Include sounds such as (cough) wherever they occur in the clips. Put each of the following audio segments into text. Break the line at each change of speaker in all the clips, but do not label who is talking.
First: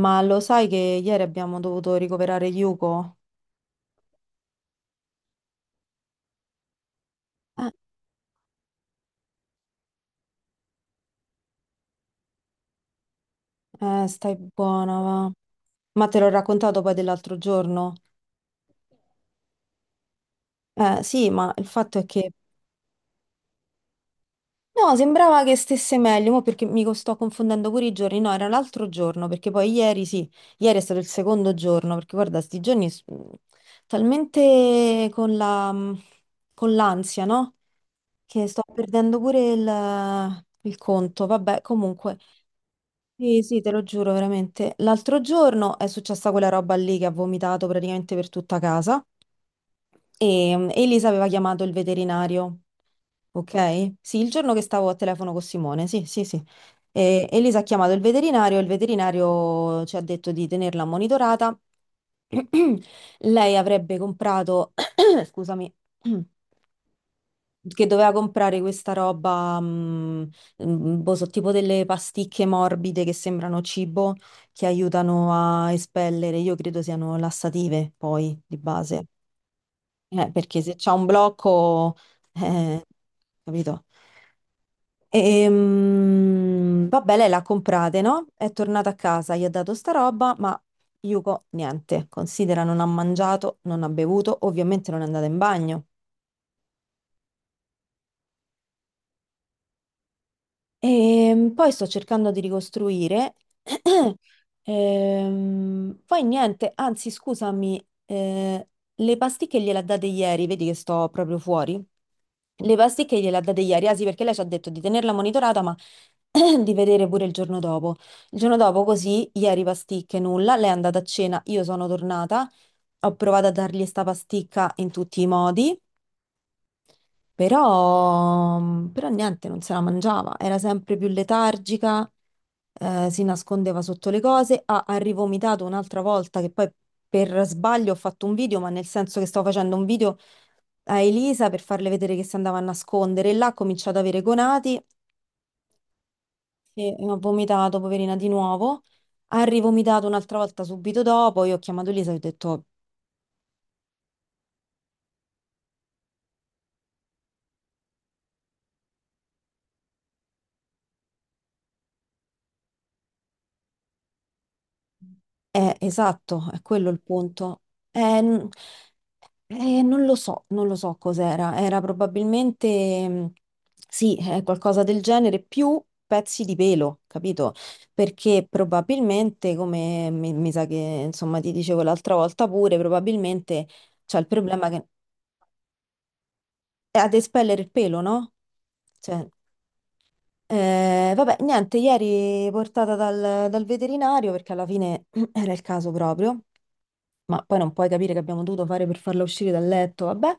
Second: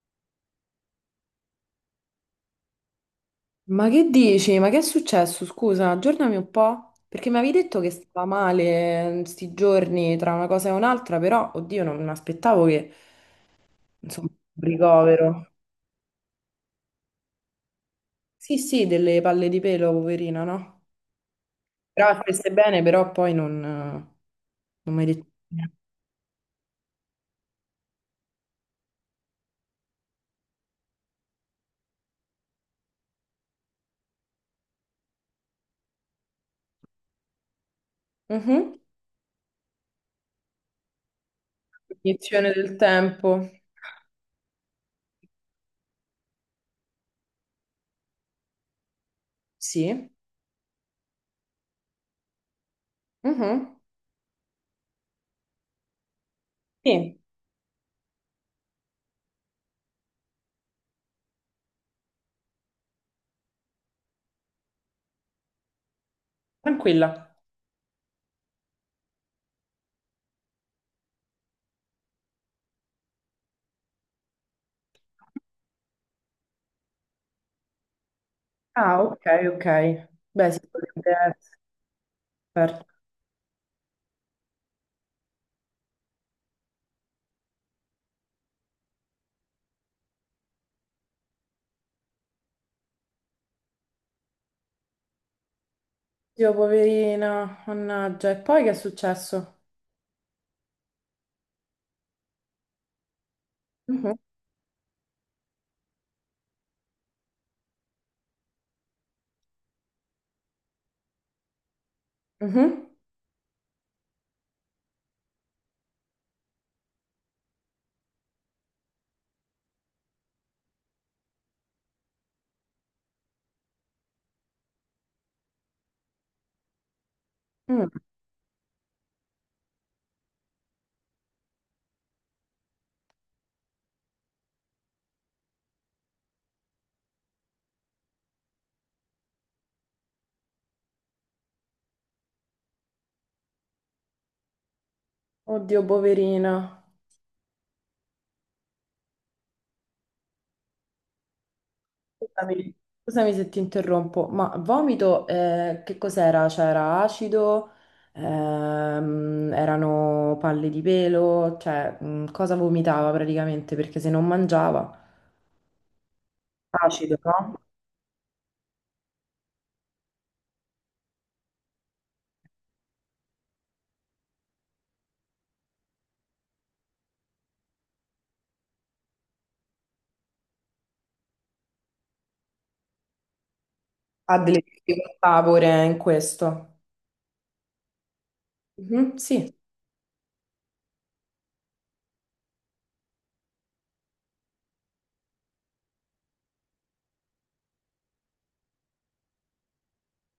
Ma lo sai che ieri abbiamo dovuto ricoverare Yuko?
Ma che dici? Ma che è successo? Scusa, aggiornami un po', perché mi avevi
Eh,
detto che stava male sti giorni tra una cosa e un'altra, però, oddio, non mi aspettavo che, insomma,
stai
un
buona, va.
ricovero.
Ma te l'ho raccontato poi dell'altro giorno?
Sì, sì, delle palle di pelo, poverina, no?
Sì, ma il fatto è
Però
che...
stesse bene, però poi non,
No,
non mi hai detto
sembrava che
niente.
stesse meglio, mo perché mi sto confondendo pure i giorni. No, era l'altro giorno, perché poi ieri, sì, ieri è stato il secondo giorno, perché guarda, sti giorni talmente con la... con l'ansia, no? Che sto
Mhm.
perdendo pure il conto. Vabbè, comunque...
Cognizione del
Sì,
tempo.
sì, te lo giuro, veramente. L'altro giorno è successa quella roba lì che ha vomitato praticamente per tutta casa
Sì.
e Elisa aveva chiamato il veterinario,
Mhm.
ok? Sì, il giorno che stavo a telefono con Simone, sì, sì, sì.
Sì,
E Elisa ha chiamato il veterinario e il veterinario ci ha detto di tenerla monitorata. (clears throat) Lei avrebbe comprato, (clears throat) scusami. (clears throat)
tranquilla.
Che doveva comprare questa roba, boh, so, tipo delle pasticche morbide che sembrano cibo, che aiutano a espellere, io credo siano lassative poi di
Ah,
base,
ok, ok. Beh,
Perché
sì,
se c'è un
potrebbe
blocco, eh,
essere.
capito? E, vabbè, lei l'ha comprate, no? È tornata a casa, gli ha dato sta roba, ma Yuko niente, considera non ha mangiato, non ha bevuto, ovviamente non è andata in bagno.
Dio, poverina, mannaggia. E poi che è successo?
E poi sto cercando di ricostruire.
Mhm,
(clears throat) Poi niente, anzi, scusami, le pasticche gliele ha date ieri, vedi che sto proprio fuori. Le
mhm,
pasticche gliele ha date ieri, ah sì, perché lei ci ha detto di tenerla monitorata, ma (clears throat) di vedere pure il giorno dopo. Il giorno dopo, così, ieri pasticche, nulla. Lei è andata a cena, io sono tornata, ho provato a dargli sta pasticca in tutti i modi.
mm.
Però niente, non se la mangiava, era sempre più letargica, si nascondeva sotto le cose, ha rivomitato un'altra volta che poi per sbaglio ho fatto un video, ma nel senso che stavo facendo un video a Elisa per farle vedere che si andava a nascondere, e là ha cominciato ad avere gonati
Oddio, poverina.
e ha vomitato, poverina, di nuovo, ha rivomitato un'altra volta subito dopo, io ho chiamato Elisa e ho detto,
Scusami, scusami se ti interrompo, ma vomito, che cos'era? C'era acido, erano palle di pelo, cioè, cosa vomitava praticamente? Perché se non mangiava,
esatto, è quello il
acido, no?
punto. Eh, eh, non lo so, non lo so cos'era. Era probabilmente, sì, qualcosa del genere, più pezzi di pelo, capito? Perché probabilmente, come mi sa che insomma ti dicevo l'altra volta pure, probabilmente c'è il
Ha delle
problema che
difficoltà pure in questo.
è ad espellere il pelo, no?
Mhm,
Cioè,
sì.
vabbè, niente, ieri portata dal, veterinario perché alla fine (clears throat) era il caso proprio. Ma poi non puoi capire che abbiamo dovuto fare per farla uscire dal letto, vabbè,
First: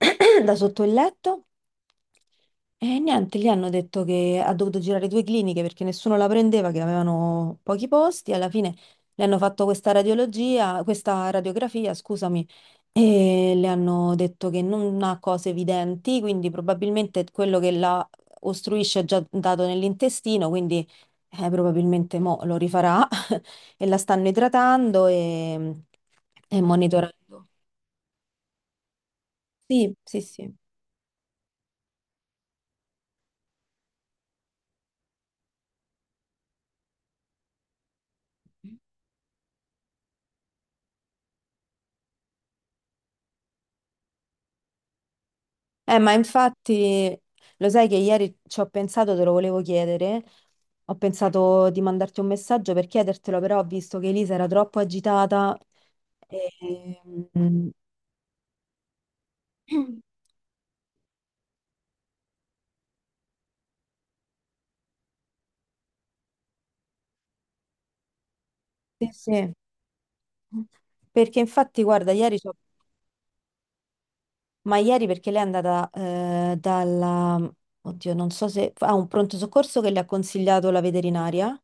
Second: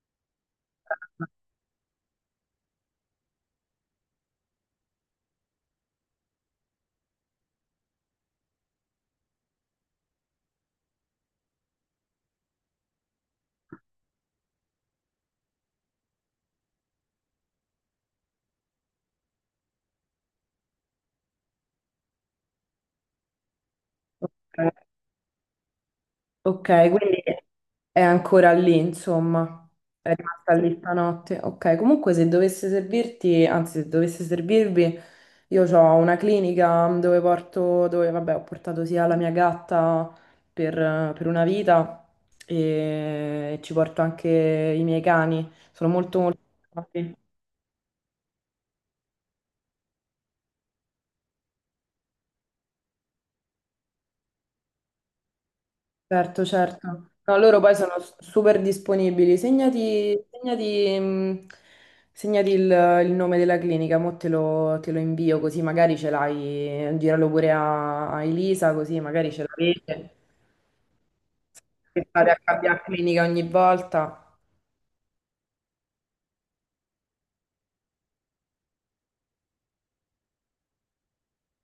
(clears throat) da sotto il letto. E niente, gli hanno detto che ha dovuto girare due cliniche perché nessuno la prendeva, che avevano pochi posti. Alla fine le hanno fatto questa radiologia, questa radiografia, scusami, e le hanno detto che non ha cose evidenti, quindi probabilmente quello che la ostruisce è già dato nell'intestino, quindi probabilmente mo lo rifarà e la stanno
Ok,
idratando e
ok,
monitorando.
quindi è ancora lì, insomma.
Sì,
È
sì,
rimasta
sì.
lì stanotte. Ok, comunque se dovesse servirti, anzi se dovesse servirvi, io ho una clinica dove porto, dove vabbè ho portato sia la mia gatta per, per una vita e ci porto anche i miei cani. Sono
Ma
molto molto...
infatti, lo sai che ieri ci ho pensato, te lo volevo chiedere. Ho pensato di mandarti un messaggio per chiedertelo, però ho visto che Elisa era troppo agitata.
Certo,
E...
certo. No, loro
mm,
poi sono super disponibili. Segnati,
(clears throat)
segnati, segnati il nome della clinica, mo te lo invio così magari ce l'hai, giralo pure a, a Elisa così
Sì,
magari ce
sì.
l'avete,
Perché infatti,
che
guarda,
fate
ieri
a cambiare clinica ogni volta.
ma ieri perché lei è andata dalla... Oddio, non so se... a un pronto soccorso che le ha consigliato la veterinaria.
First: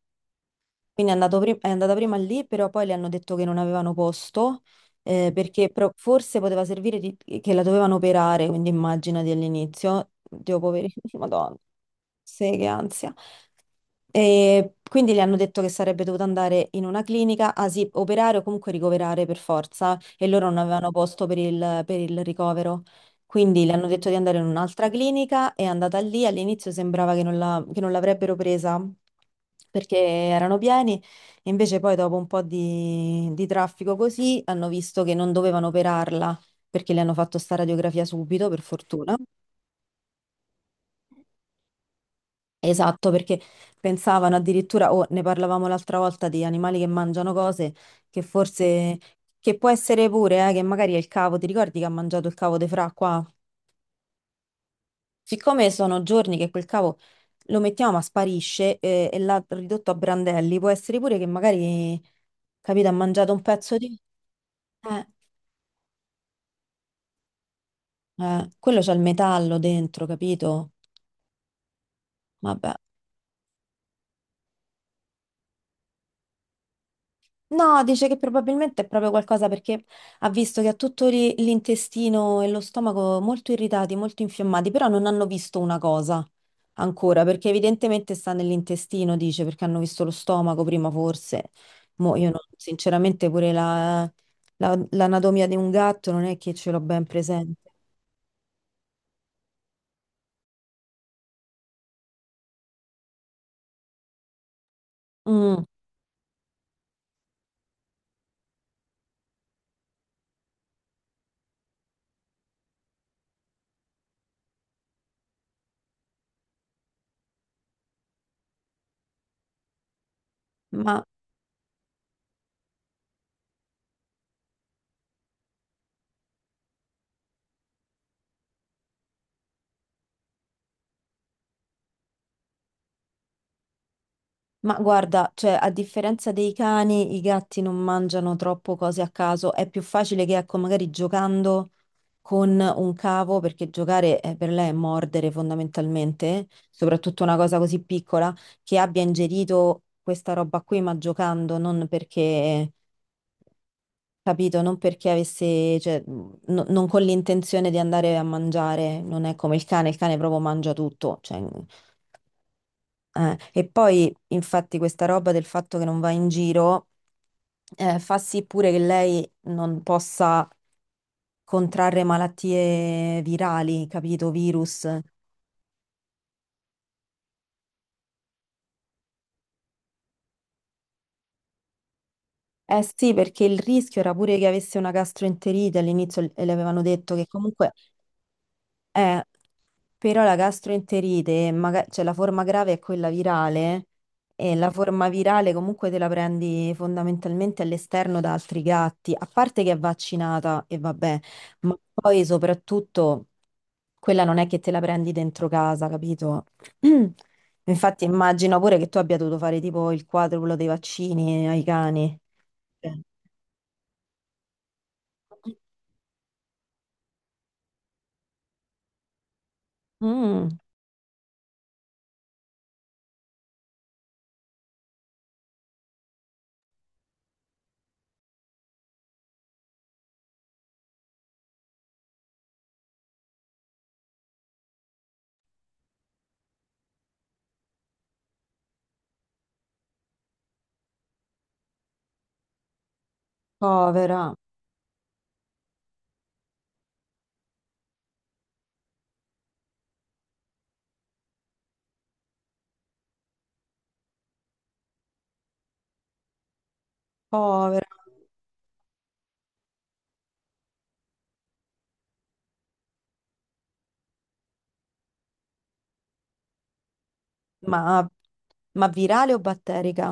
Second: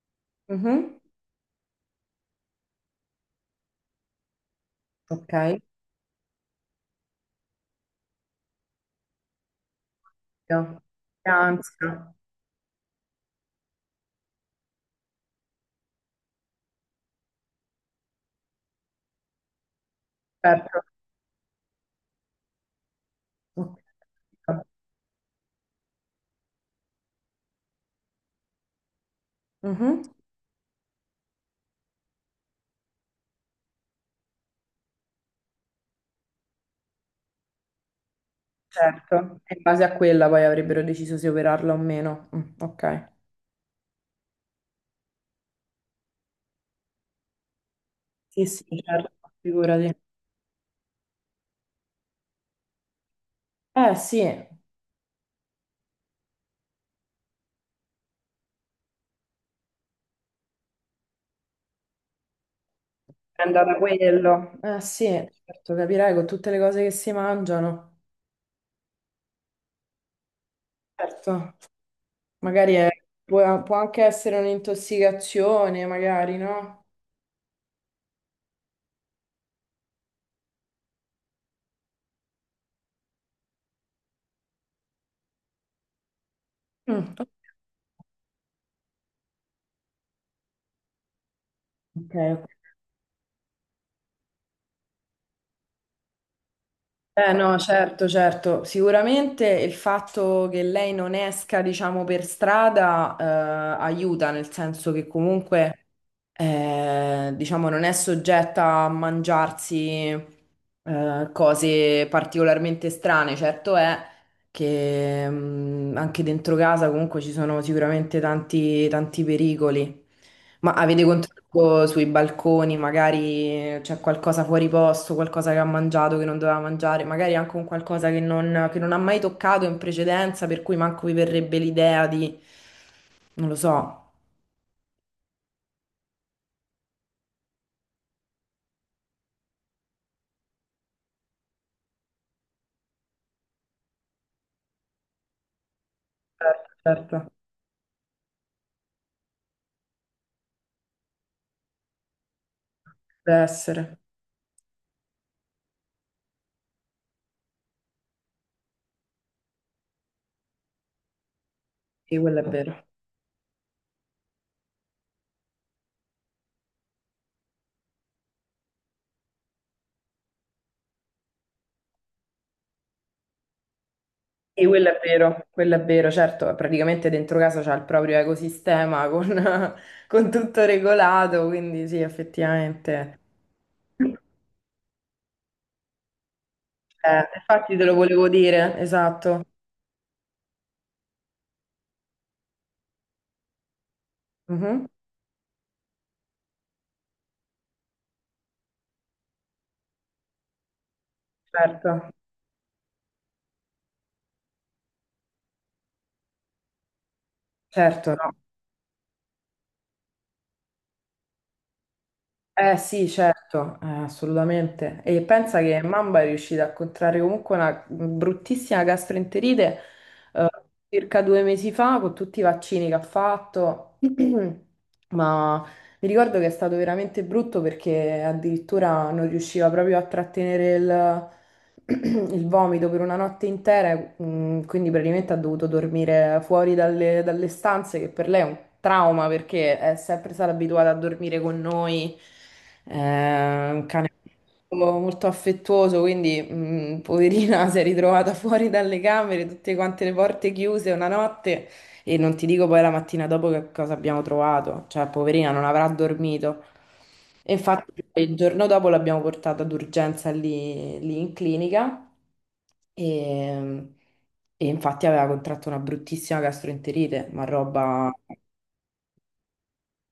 Mhm.
Quindi è andata prima lì, però poi le hanno detto che non avevano posto,
Ok.
perché forse poteva servire che la dovevano operare, quindi immaginati all'inizio, Dio
Io.
poveri, (laughs) Madonna.
Ansia,
Sì, che ansia. E quindi le hanno detto che sarebbe dovuta andare in una clinica, ah sì, operare o comunque ricoverare per forza, e loro non
certo.
avevano posto per il, ricovero. Quindi le
Ok.
hanno detto di andare in un'altra clinica, è andata lì, all'inizio sembrava che non che non l'avrebbero presa perché
Mhm.
erano pieni, e invece poi dopo un po' di traffico così hanno visto che non dovevano operarla perché le hanno fatto sta radiografia subito, per fortuna.
Certo, e in base a quella poi avrebbero deciso se operarla o meno. Mm,
Esatto,
ok.
perché pensavano addirittura, o ne parlavamo l'altra volta, di animali che mangiano cose che
Sì, sì,
forse,
certo,
che può
figurati.
essere pure, che magari è il cavo, ti ricordi che ha mangiato il cavo di Fra qua?
Eh sì, eh,
Siccome sono giorni che quel cavo lo mettiamo ma sparisce e l'ha ridotto a brandelli, può essere pure che magari, capito, ha mangiato
è
un
andata
pezzo di...
quello. Sì,
Eh,
certo, capirai con tutte le cose che si mangiano.
quello c'ha il metallo dentro, capito?
Certo,
Vabbè.
magari è- può, può anche essere un'intossicazione, magari, no?
No, dice che probabilmente è proprio qualcosa perché ha visto che ha tutto lì l'intestino e lo stomaco molto irritati, molto infiammati, però non hanno visto una cosa
Mm,
ancora,
ok,
perché evidentemente sta nell'intestino, dice, perché hanno visto lo stomaco prima forse. Mo' io no,
ok.
sinceramente pure l'anatomia di un gatto non è che ce l'ho ben
Eh no,
presente.
certo, certo. Sicuramente il fatto che lei non esca, diciamo, per strada, aiuta, nel senso che
Mm,
comunque, diciamo, non è soggetta a mangiarsi cose particolarmente strane. Certo è che anche dentro casa comunque ci sono sicuramente tanti, tanti pericoli. Ma avete
ma
sì, controllo sui balconi, magari c'è qualcosa fuori posto, qualcosa che ha mangiato che non doveva mangiare, magari anche un qualcosa che non ha mai toccato in precedenza, per cui manco vi verrebbe l'idea di... Non lo so.
Ma guarda, cioè, a differenza dei cani, i gatti non mangiano troppo cose a caso. È più facile che, ecco, magari giocando con un cavo, perché giocare per lei è mordere fondamentalmente,
Certo,
soprattutto
certo,
una cosa così piccola, che abbia ingerito questa roba qui, ma giocando, non perché,
deve essere.
capito, non perché avesse, cioè, non con l'intenzione di andare a mangiare. Non è come il cane proprio mangia tutto, cioè.
Sì, quello è vero.
E poi, infatti, questa roba del fatto che non va in giro fa sì pure che lei non possa contrarre malattie virali, capito?
Sì,
Virus.
quello è vero, certo, praticamente dentro casa c'è il proprio ecosistema con, (laughs) con tutto regolato, quindi sì,
Eh sì,
effettivamente.
perché il rischio era pure che avesse una gastroenterite all'inizio e le avevano detto che comunque.
Infatti te lo volevo dire,
Eh,
esatto.
però la gastroenterite, cioè la forma grave è quella virale e la
Mhm,
forma virale comunque te la prendi fondamentalmente all'esterno da altri gatti, a parte che è vaccinata e vabbè, ma
certo,
poi soprattutto quella non è che te la prendi dentro casa, capito? (clears throat) Infatti
certo, no.
immagino pure che tu abbia dovuto fare tipo il quadruplo dei vaccini ai cani.
Eh
Sì.
sì, certo, assolutamente. E pensa che Mamba è riuscita a contrarre comunque una bruttissima gastroenterite eh,
Mm,
circa 2 mesi fa con tutti i vaccini che ha fatto, (clears throat) ma mi ricordo che è stato veramente brutto perché addirittura non riusciva proprio a trattenere il, (clears throat) il vomito per una notte intera, quindi praticamente ha dovuto dormire fuori dalle, dalle stanze, che per lei è un trauma perché è sempre stata abituata a dormire con noi, è un cane
povera,
molto molto affettuoso, quindi poverina (laughs) si è ritrovata fuori dalle camere, tutte quante le porte chiuse una notte. E non ti dico poi la mattina dopo che cosa abbiamo trovato, cioè poverina non avrà dormito. E
povera.
infatti il giorno dopo l'abbiamo portata d'urgenza lì, lì in clinica e, e infatti aveva contratto una bruttissima gastroenterite, ma
Ma,
roba...
ma, virale o batterica?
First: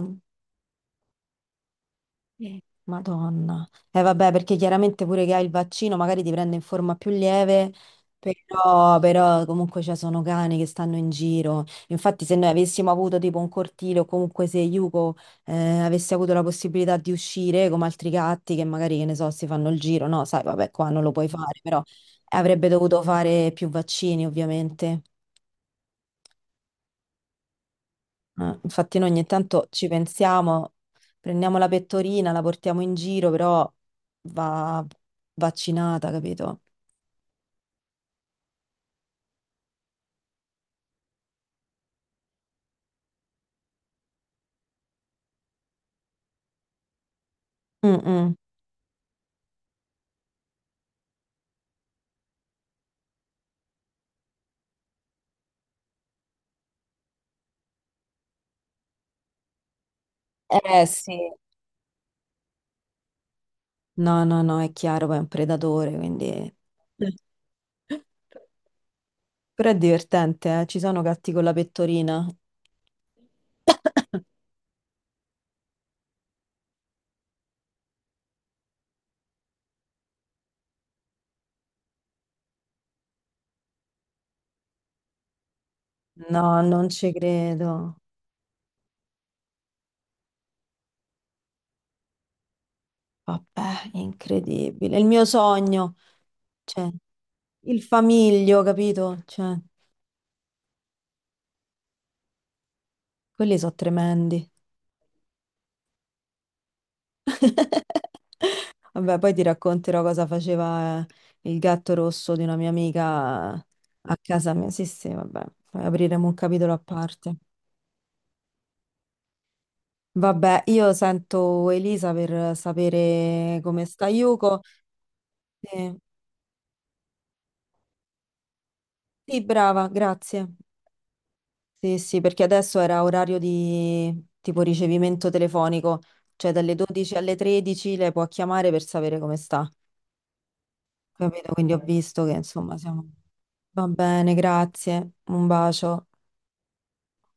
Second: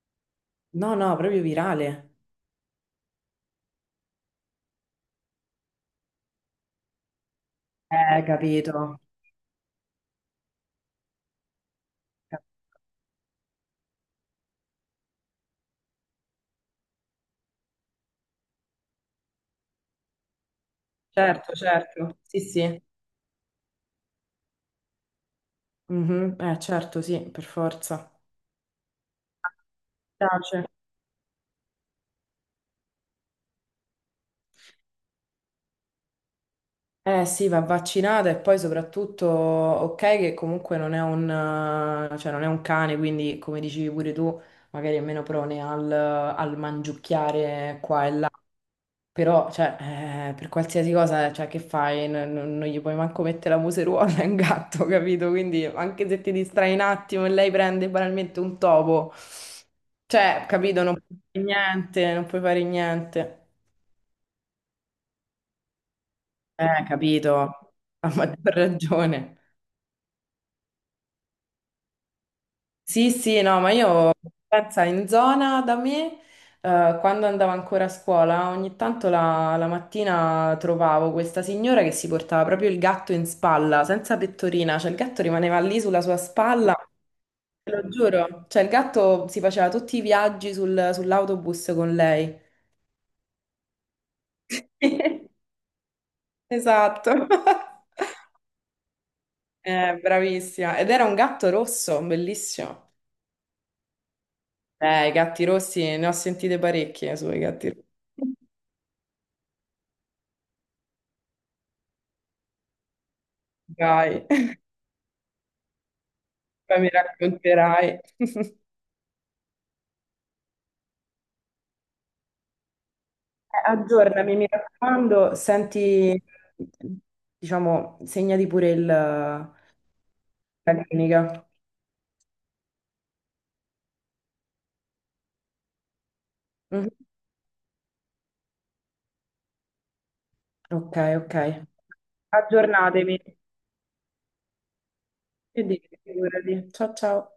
No, no, proprio virale.
Eh. Madonna. Eh vabbè, perché chiaramente pure che hai il vaccino magari ti prende in forma più lieve, però,
Capito.
però comunque ci sono cani che stanno in giro. Infatti se noi avessimo avuto tipo un cortile o comunque se Yuko avesse avuto la possibilità di uscire come altri gatti che magari, che ne so, si fanno il giro, no, sai, vabbè, qua non lo puoi
Certo,
fare, però
certo. Sì,
avrebbe
sì.
dovuto fare più vaccini ovviamente.
Mhm. Certo, sì, per forza.
Infatti noi ogni tanto ci
Tace.
pensiamo, prendiamo la pettorina, la portiamo in giro, però va vaccinata, capito?
Eh sì, va vaccinata e poi soprattutto, ok, che comunque non è un, cioè non è un cane, quindi come dicevi pure tu, magari è meno prone al, al mangiucchiare qua e là,
Mm-mm.
però cioè, per qualsiasi cosa cioè, che fai, non, non gli puoi manco mettere la museruola, è un gatto, (laughs) capito? Quindi anche se ti distrai un attimo e lei prende banalmente un topo, cioè, capito,
Eh
non puoi
sì,
fare niente, non puoi fare niente.
no, no, no, è chiaro, poi è un predatore, quindi... Eh.
Capito, a maggior ragione.
Però è divertente, eh? Ci sono gatti con la pettorina?
Sì, sì, no, ma io pensa in zona da me, quando andavo ancora a scuola, ogni tanto la, la mattina trovavo questa signora che si portava proprio il gatto in spalla, senza pettorina, cioè il gatto rimaneva lì sulla sua
No,
spalla,
non ci credo.
te lo giuro, cioè il gatto si faceva tutti i viaggi sull'autobus con lei.
Vabbè, incredibile. È il mio
(laughs)
sogno, cioè,
Esatto. (laughs)
il famiglio, capito? Cioè,
Bravissima. Ed era un gatto rosso, bellissimo.
quelli sono tremendi.
I gatti rossi, ne ho sentite parecchie sui gatti rossi.
(laughs) Vabbè, poi ti racconterò cosa faceva il gatto rosso di una mia amica a
Dai.
casa mia. Sì, sì, vabbè, poi apriremo un capitolo a
Poi mi
parte.
racconterai. (laughs)
Vabbè, io sento Elisa per sapere come sta
Aggiornami, mi
Yuko.
raccomando,
Eh,
senti, diciamo, segnati pure il,
sì,
la
brava, grazie.
clinica.
Sì, sì, perché adesso era orario di tipo ricevimento telefonico, cioè dalle
Mhm.
12 alle 13 lei può chiamare per sapere come sta.
Ok, ok.
Capito? Quindi ho visto che insomma siamo...
Aggiornatemi.
Va bene, grazie. Un
E dite,
bacio.
figurati. Ciao, ciao.